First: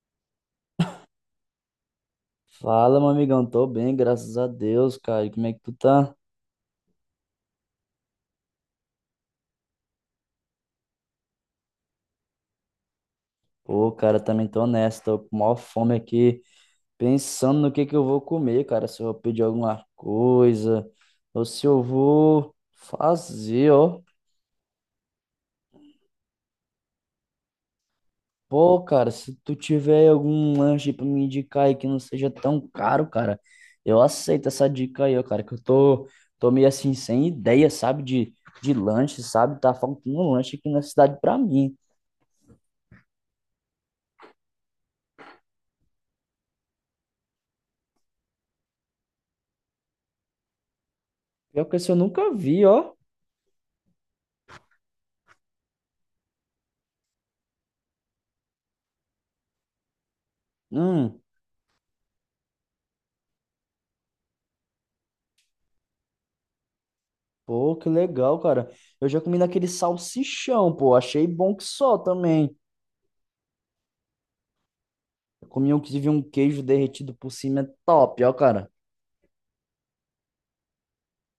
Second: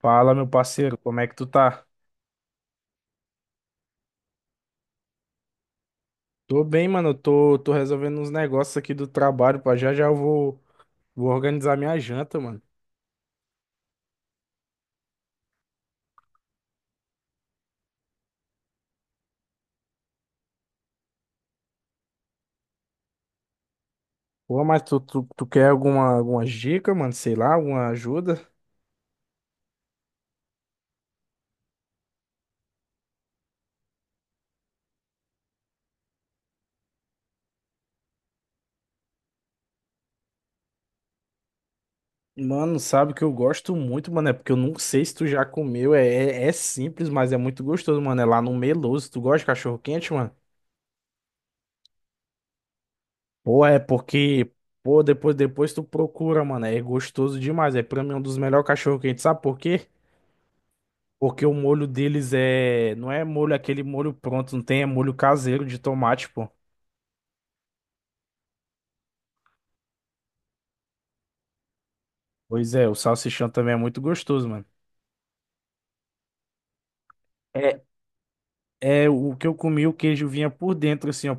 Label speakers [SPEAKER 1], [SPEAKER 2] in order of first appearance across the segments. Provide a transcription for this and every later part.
[SPEAKER 1] Fala, meu parceiro, como é que tu tá?
[SPEAKER 2] Fala, meu amigão. Tô bem, graças a Deus, cara. E como é que tu tá?
[SPEAKER 1] Tô bem, mano. Eu tô resolvendo uns negócios aqui do trabalho, pá. Já já eu vou organizar minha janta, mano.
[SPEAKER 2] Pô, cara, também tô nessa. Tô com maior fome aqui, pensando no que eu vou comer, cara. Se eu vou pedir alguma coisa, ou se eu vou fazer, ó.
[SPEAKER 1] Pô, mas tu quer alguma dica, mano? Sei lá, alguma ajuda?
[SPEAKER 2] Pô, cara, se tu tiver algum lanche pra me indicar aí que não seja tão caro, cara, eu aceito essa dica aí, ó, cara, tô meio assim, sem ideia, sabe, de lanche, sabe? Tá faltando um lanche aqui na cidade pra mim.
[SPEAKER 1] Mano, sabe que eu gosto muito, mano. É porque eu não sei se tu já comeu. É simples, mas é muito gostoso, mano. É lá no Meloso. Tu gosta de cachorro quente, mano?
[SPEAKER 2] Pior que esse eu nunca vi, ó.
[SPEAKER 1] Pô, é porque. Pô, depois tu procura, mano. É gostoso demais. É pra mim um dos melhores cachorro quentes. Sabe por quê?
[SPEAKER 2] Hum.
[SPEAKER 1] Porque o molho deles é. Não é molho aquele molho pronto, não tem, é molho caseiro de tomate, pô.
[SPEAKER 2] Pô, que legal, cara. Eu já comi naquele salsichão, pô. Achei bom que só também.
[SPEAKER 1] Pois é, o salsichão também é muito gostoso, mano.
[SPEAKER 2] Eu comi um que tive um queijo derretido por cima, é
[SPEAKER 1] É,
[SPEAKER 2] top, ó, cara.
[SPEAKER 1] é o que eu comi, o queijo vinha por dentro, assim, ó.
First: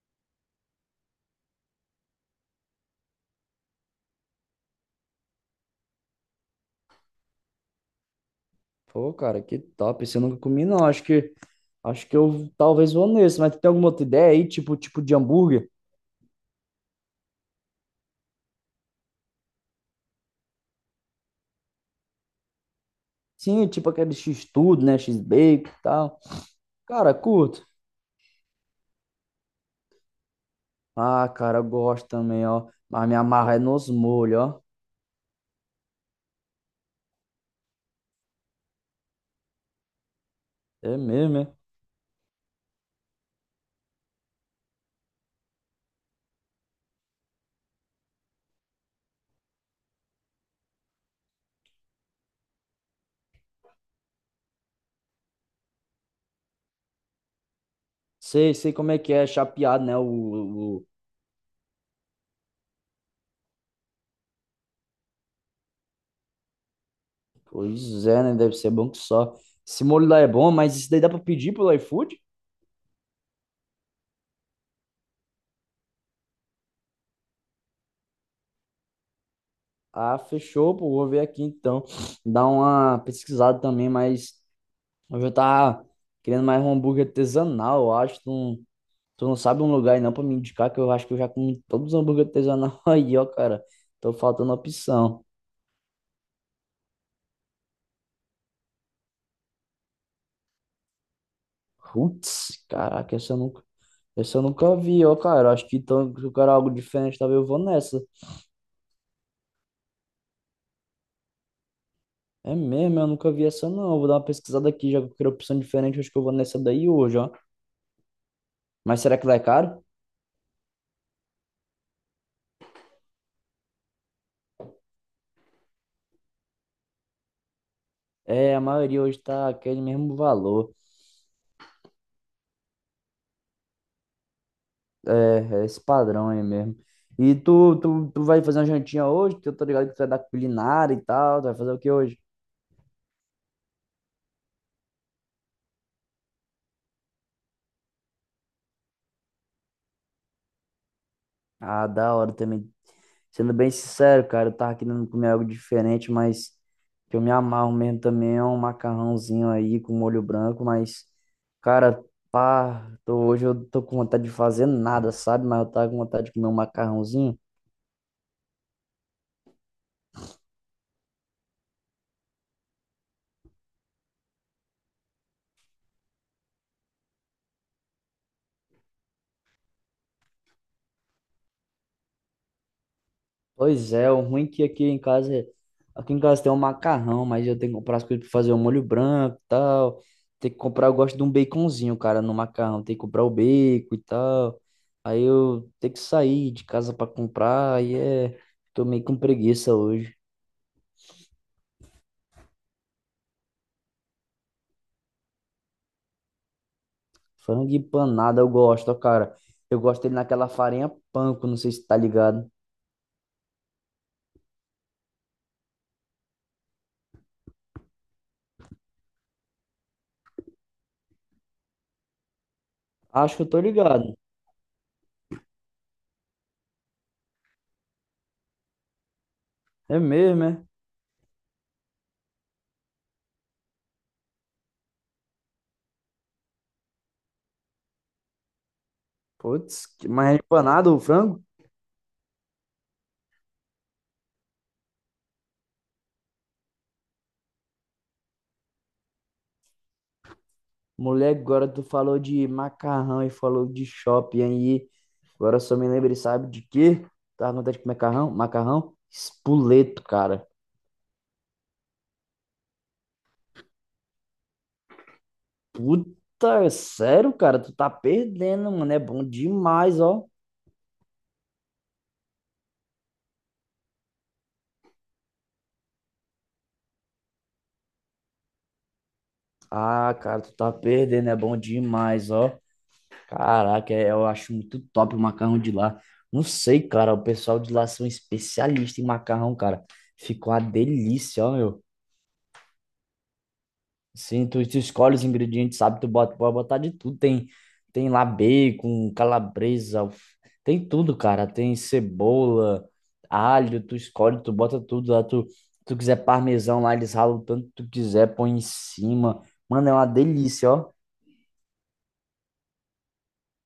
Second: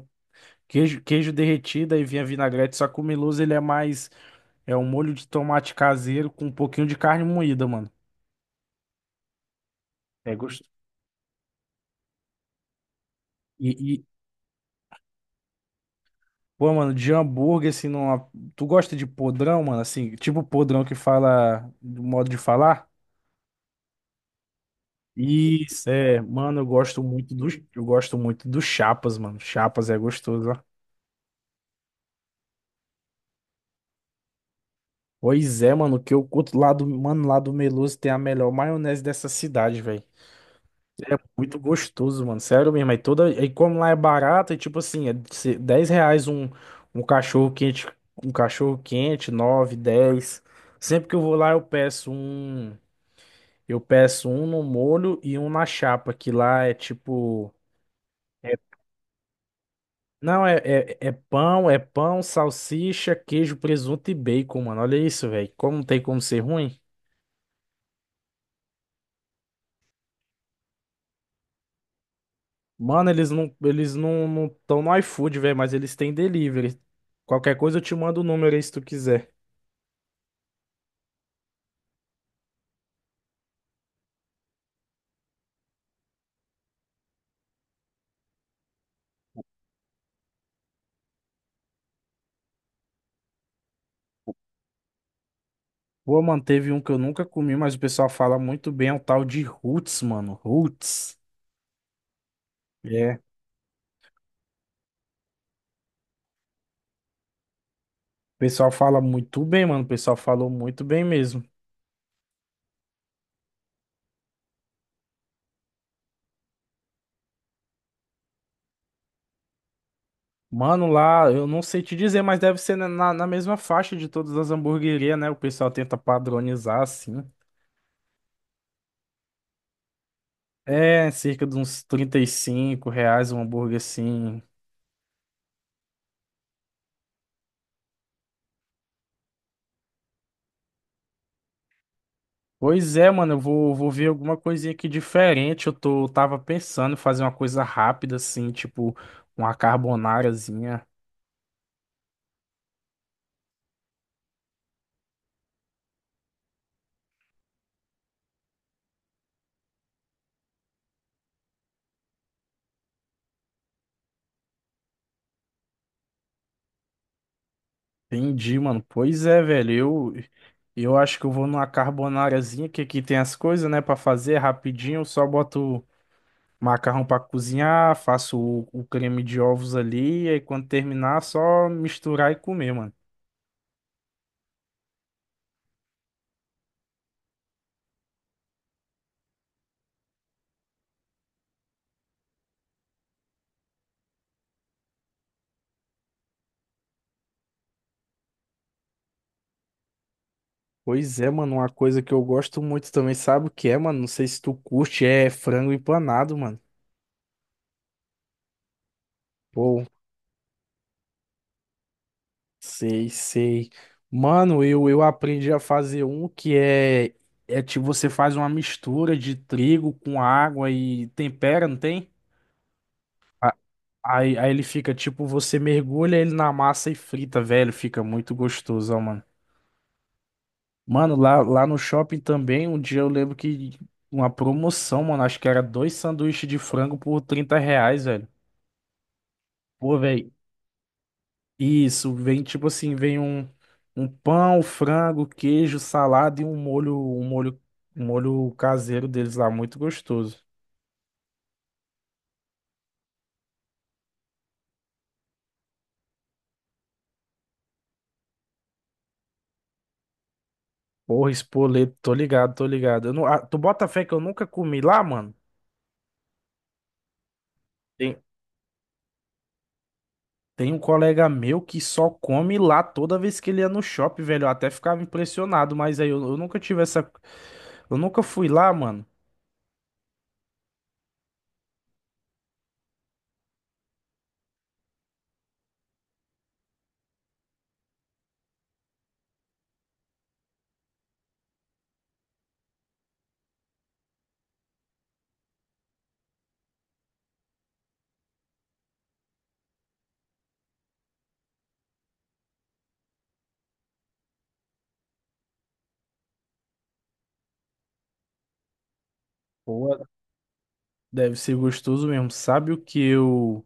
[SPEAKER 1] Queijo derretido e vinha vinagrete, só que o Miloso ele é mais. É um molho de tomate caseiro com um pouquinho de carne moída, mano.
[SPEAKER 2] Pô, cara, que top. Esse eu
[SPEAKER 1] É
[SPEAKER 2] nunca comi,
[SPEAKER 1] gostoso.
[SPEAKER 2] não. Acho que eu talvez vou nesse. Mas tu tem
[SPEAKER 1] E,
[SPEAKER 2] alguma
[SPEAKER 1] e,
[SPEAKER 2] outra ideia aí? Tipo de hambúrguer?
[SPEAKER 1] pô, mano, de hambúrguer, assim, numa... tu gosta de podrão, mano? Assim, tipo podrão que fala do modo de falar?
[SPEAKER 2] Sim, tipo aquele X-tudo, né? X-bacon e
[SPEAKER 1] Isso,
[SPEAKER 2] tal.
[SPEAKER 1] é, mano,
[SPEAKER 2] Cara, curto.
[SPEAKER 1] eu gosto muito do Chapas, mano. Chapas é gostoso, ó.
[SPEAKER 2] Ah, cara, eu gosto também, ó. Mas minha amarra é nos molhos, ó.
[SPEAKER 1] Pois é, mano, que eu curto lá do, mano, lá do Meloso tem a melhor maionese dessa cidade, velho.
[SPEAKER 2] É
[SPEAKER 1] É
[SPEAKER 2] mesmo, é?
[SPEAKER 1] muito gostoso, mano. Sério mesmo. Aí como lá é barato, é tipo assim, R$ 10 um cachorro quente, um cachorro quente, 9, 10. Sempre que eu vou lá eu peço um no molho e um na chapa, que lá é tipo.
[SPEAKER 2] Sei, sei como é que é, é chapeado, né?
[SPEAKER 1] Não, é,
[SPEAKER 2] O.
[SPEAKER 1] é, é pão, é pão, salsicha, queijo, presunto e bacon, mano. Olha isso, velho. Como não tem como ser ruim?
[SPEAKER 2] Pois é, né? Deve ser bom que só. Esse molho lá é bom, mas isso daí dá pra pedir pelo iFood?
[SPEAKER 1] Mano, eles não estão no iFood, velho, mas eles têm delivery. Qualquer coisa eu te mando o número aí se tu quiser.
[SPEAKER 2] Ah, fechou, pô. Vou ver aqui então. Dar uma pesquisada também, mas eu já tava querendo mais um hambúrguer artesanal, eu acho. Tu não sabe um lugar aí não pra me indicar, que eu acho que eu já comi todos os hambúrguer artesanal aí, ó, cara. Tô faltando opção.
[SPEAKER 1] Pô, mano, teve um que eu nunca comi, mas o pessoal fala muito bem, é um tal de Roots, mano. Roots.
[SPEAKER 2] Putz,
[SPEAKER 1] É.
[SPEAKER 2] caraca,
[SPEAKER 1] O
[SPEAKER 2] essa eu nunca vi, ó, cara. Acho que então, se eu quero algo diferente, talvez eu vou nessa.
[SPEAKER 1] pessoal fala muito bem, mano. O pessoal falou muito bem mesmo.
[SPEAKER 2] É mesmo, eu nunca vi essa não. Eu vou dar uma pesquisada aqui, já que eu quero opção diferente, acho que eu vou nessa daí hoje, ó. Mas será que lá é caro?
[SPEAKER 1] Mano, lá, eu não sei te dizer, mas deve ser na, na mesma faixa de todas as hamburguerias, né? O pessoal tenta padronizar assim.
[SPEAKER 2] É, a maioria hoje tá aquele mesmo valor.
[SPEAKER 1] É, cerca de uns R$ 35 um hambúrguer assim.
[SPEAKER 2] É, é esse padrão aí mesmo. E tu vai fazer uma jantinha hoje? Que eu tô ligado que tu é da culinária e tal. Tu vai fazer o que hoje?
[SPEAKER 1] Pois é, mano, vou ver alguma coisinha aqui diferente. Tava pensando em fazer uma coisa rápida assim, tipo uma carbonarazinha.
[SPEAKER 2] Ah, da hora também. Sendo bem sincero, cara, eu tava querendo comer algo diferente, mas que eu me amarro mesmo também é um macarrãozinho aí com molho branco, mas, cara, pá, tô, hoje eu tô com vontade de fazer nada, sabe? Mas eu tava com vontade de comer um macarrãozinho.
[SPEAKER 1] Entendi, mano. Pois é, velho. Eu, eu acho que eu vou numa carbonarazinha que aqui tem as coisas, né, pra fazer rapidinho. Eu só boto macarrão pra cozinhar, faço o creme de ovos ali, e aí quando terminar, só misturar e comer, mano.
[SPEAKER 2] Pois é, o ruim é que aqui em casa tem um macarrão, mas eu tenho que comprar as coisas pra fazer o molho branco e tal. Tem que comprar, eu gosto de um baconzinho, cara, no macarrão. Tem que comprar o bacon e tal. Aí eu tenho que sair de casa pra comprar, aí é, tô meio com preguiça hoje.
[SPEAKER 1] Pois é, mano, uma coisa que eu gosto muito também, sabe o que é, mano? Não sei se tu curte, é frango empanado, mano.
[SPEAKER 2] Frango empanado eu gosto, ó, cara. Eu
[SPEAKER 1] Pô,
[SPEAKER 2] gosto dele naquela farinha panko, não sei se tá ligado.
[SPEAKER 1] sei, sei. Mano, eu aprendi a fazer um que é tipo, você faz uma mistura de trigo com água e tempera, não tem?
[SPEAKER 2] Acho que eu tô ligado.
[SPEAKER 1] Aí ele fica, tipo, você mergulha ele na massa e frita, velho. Fica muito gostoso, ó, mano.
[SPEAKER 2] É mesmo, é?
[SPEAKER 1] Mano, lá no shopping também, um dia eu lembro que uma promoção, mano, acho que era dois sanduíches de frango por R$ 30, velho.
[SPEAKER 2] Putz,
[SPEAKER 1] Pô,
[SPEAKER 2] que- mas
[SPEAKER 1] velho,
[SPEAKER 2] é empanado o frango?
[SPEAKER 1] isso, vem tipo assim, vem um pão, frango, queijo, salada e um molho caseiro deles lá, muito gostoso.
[SPEAKER 2] Moleque, agora tu falou de macarrão e falou de shopping aí. Agora só me lembrei, sabe de quê? Tava com vontade de comer macarrão? Macarrão? Espoleto, cara.
[SPEAKER 1] Porra, espoleto, tô ligado, tô ligado. Eu não, ah, tu bota fé que eu nunca comi lá, mano?
[SPEAKER 2] Puta, sério, cara? Tu tá
[SPEAKER 1] Tem,
[SPEAKER 2] perdendo, mano. É bom demais, ó.
[SPEAKER 1] tem um colega meu que só come lá toda vez que ele ia no shopping, velho. Eu até ficava impressionado, mas aí eu nunca tive essa. Eu nunca fui lá, mano.
[SPEAKER 2] Ah, cara, tu tá perdendo. É bom demais, ó. Caraca, é- eu acho muito top o macarrão de lá. Não sei, cara. O pessoal de lá são especialistas em macarrão, cara. Ficou uma delícia, ó, meu. Sim, tu escolhe os ingredientes, sabe? Tu bota, pode botar de tudo. Tem lá bacon, calabresa, alf- tem tudo, cara. Tem cebola, alho, tu escolhe, tu bota tudo lá. Tu quiser parmesão lá, eles ralam o tanto que tu quiser, põe em cima.
[SPEAKER 1] Pô,
[SPEAKER 2] Mano, é uma delícia, ó.
[SPEAKER 1] deve ser gostoso mesmo. Sabe o que eu.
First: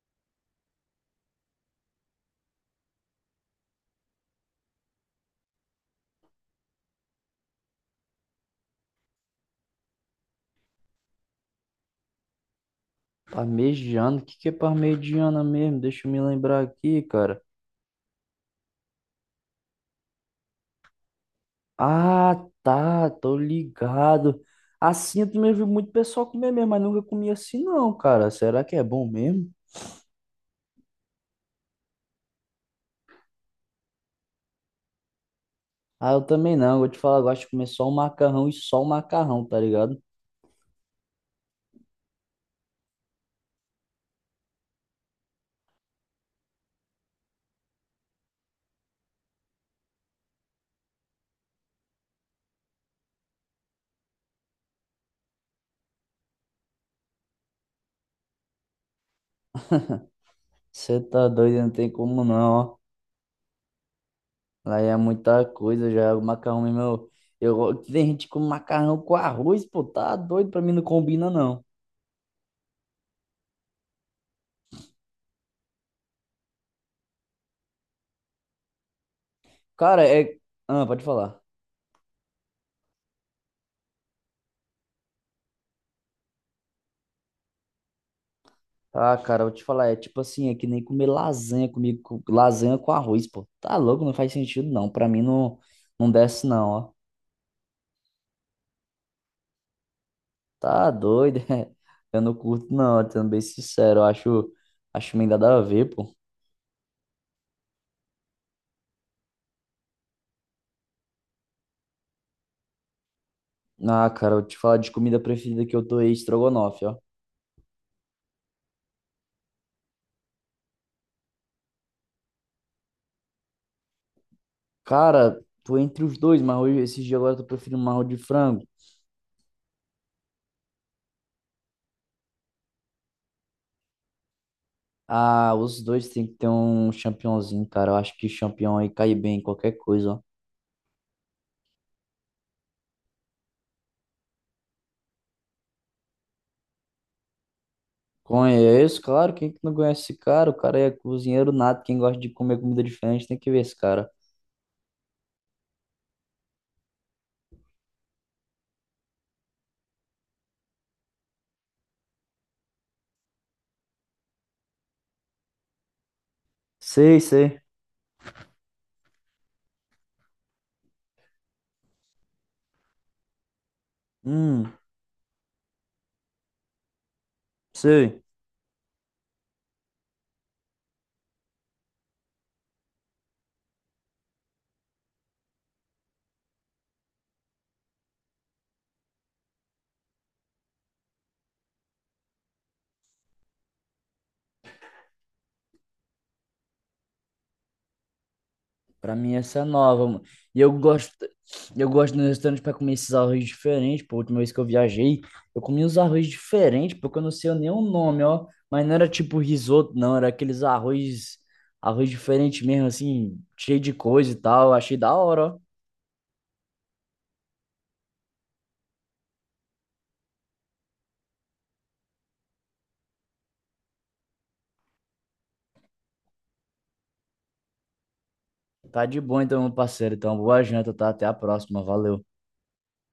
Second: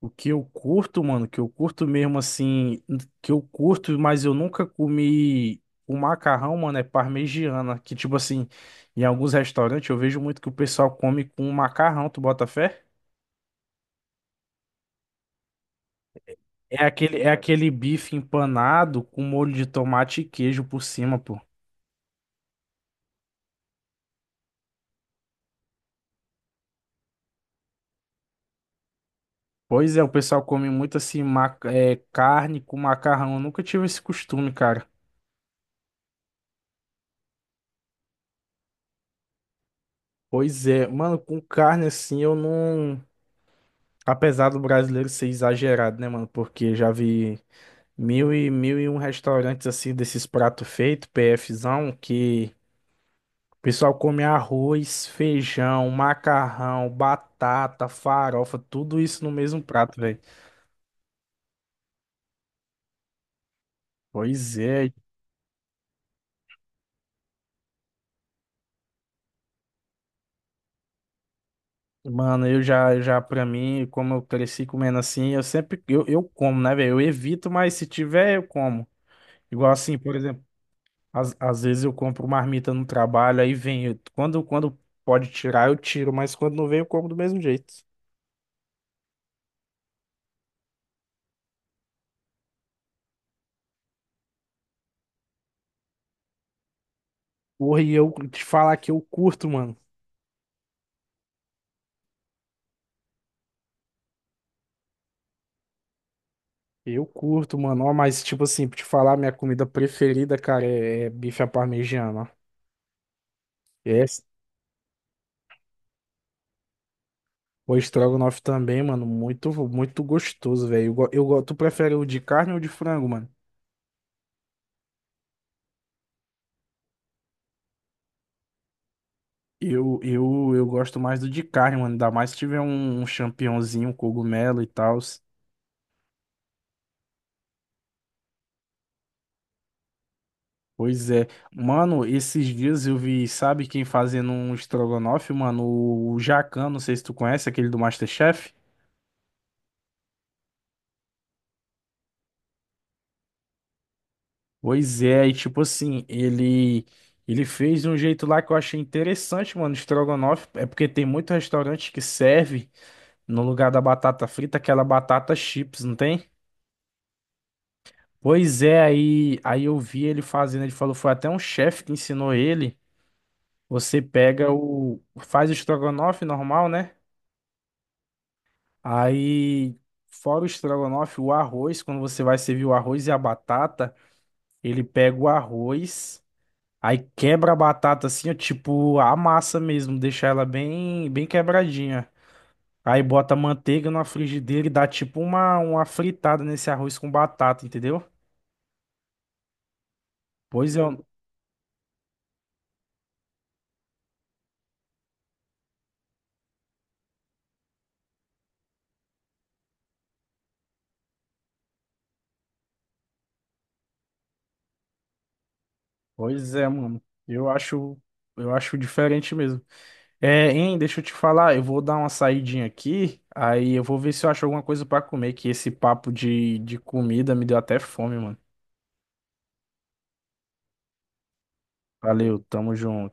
[SPEAKER 1] O que eu curto, mano, mas eu nunca comi o macarrão, mano, é parmegiana, que tipo assim, em alguns restaurantes eu vejo muito que o pessoal come com macarrão, tu bota fé?
[SPEAKER 2] Parmegiana, o que que é parmegiana mesmo? Deixa eu me lembrar
[SPEAKER 1] É
[SPEAKER 2] aqui,
[SPEAKER 1] aquele, é
[SPEAKER 2] cara.
[SPEAKER 1] aquele bife empanado com molho de tomate e queijo por cima, pô.
[SPEAKER 2] Ah, tá, tô ligado. Assim eu também vi muito pessoal comer mesmo, mas nunca comi assim não, cara. Será que é bom mesmo?
[SPEAKER 1] Pois é, o pessoal come muito assim, é, carne com macarrão. Eu nunca tive esse costume, cara.
[SPEAKER 2] Ah, eu também não. Vou te falar, eu gosto de comer só o macarrão e só o macarrão, tá ligado?
[SPEAKER 1] Pois é, mano, com carne assim eu não. Apesar do brasileiro ser exagerado, né, mano? Porque já vi. Mil e um restaurantes assim desses pratos feitos, PFzão, que o pessoal come arroz, feijão, macarrão, batata, farofa, tudo isso no mesmo prato, velho.
[SPEAKER 2] Você tá doido, não tem como não, ó.
[SPEAKER 1] Pois
[SPEAKER 2] Lá
[SPEAKER 1] é,
[SPEAKER 2] é muita coisa já. O macarrão mesmo, go- tem gente com macarrão com arroz, pô, tá doido? Pra mim não combina, não.
[SPEAKER 1] mano, eu já pra mim, como eu cresci comendo assim, eu sempre, eu como, né, velho? Eu evito, mas se tiver, eu como. Igual assim,
[SPEAKER 2] Cara,
[SPEAKER 1] por
[SPEAKER 2] é.
[SPEAKER 1] exemplo,
[SPEAKER 2] Ah, pode falar.
[SPEAKER 1] às vezes eu compro marmita no trabalho, aí vem, quando, quando pode tirar, eu tiro, mas quando não vem, eu como do mesmo jeito.
[SPEAKER 2] Ah, cara, eu vou te falar, é tipo assim, é que nem comer lasanha comigo, com- lasanha com arroz, pô. Tá louco, não faz sentido, não. Pra mim não, não desce, não, ó.
[SPEAKER 1] Porra, e eu te falar que eu curto, mano.
[SPEAKER 2] Tá doido. Eu não curto, não, sendo bem sincero, acho meio nada a ver, pô.
[SPEAKER 1] Eu curto, mano. Ó, mas, tipo assim, pra te falar, minha comida preferida, cara, é bife à parmegiana. Ó. É,
[SPEAKER 2] Ah, cara, eu te falar de comida preferida que eu tô aí, estrogonofe, ó.
[SPEAKER 1] o estrogonofe também, mano. Muito gostoso, velho. Tu prefere o de carne ou de frango, mano?
[SPEAKER 2] Cara, tô entre os dois, mas hoje, esses dias agora eu tô preferindo marro de frango.
[SPEAKER 1] Eu gosto mais do de carne, mano. Ainda mais se tiver um champignonzinho, um cogumelo e tal.
[SPEAKER 2] Ah, os dois tem que ter um champignonzinho, cara. Eu acho que champignon aí cai bem em qualquer coisa, ó.
[SPEAKER 1] Pois é. Mano, esses dias eu vi, sabe quem fazendo um estrogonofe, mano? O, Jacan, não sei se tu conhece, aquele do MasterChef.
[SPEAKER 2] Conheço, claro, quem que não conhece esse cara? O cara é cozinheiro nato, quem gosta de comer comida diferente tem que ver esse cara.
[SPEAKER 1] Pois é, e tipo assim, ele fez de um jeito lá que eu achei interessante, mano, estrogonofe, é porque tem muito restaurante que serve no lugar da batata frita aquela batata chips, não tem?
[SPEAKER 2] Sei, sei.
[SPEAKER 1] Pois é, aí eu vi ele fazendo, ele falou, foi até um chefe que ensinou ele. Você pega
[SPEAKER 2] Hum,
[SPEAKER 1] o faz o estrogonofe normal, né?
[SPEAKER 2] sei.
[SPEAKER 1] Aí fora o estrogonofe, o arroz, quando você vai servir o arroz e a batata, ele pega o arroz. Aí quebra a batata assim, ó, tipo, a massa mesmo, deixa ela bem, bem quebradinha. Aí bota manteiga na frigideira e dá tipo uma fritada nesse arroz com batata, entendeu?
[SPEAKER 2] Pra mim essa é nova, mano. E
[SPEAKER 1] Pois é,
[SPEAKER 2] eu gosto nos restaurantes pra comer esses arroz diferentes. Pô, a última vez que eu viajei, eu comi uns arroz diferentes, porque eu não sei nem o nome, ó. Mas não era tipo risoto, não. Era aqueles arroz diferente mesmo, assim, cheio de coisa e tal. Achei da hora, ó.
[SPEAKER 1] pois é, mano. Eu acho diferente mesmo. É, hein, deixa eu te falar, eu vou dar uma saidinha aqui, aí eu vou ver se eu acho alguma coisa pra comer, que esse papo de comida me deu até fome, mano.
[SPEAKER 2] Tá de boa então, meu parceiro. Então, boa janta, tá? Até a próxima. Valeu.
[SPEAKER 1] Valeu, tamo junto.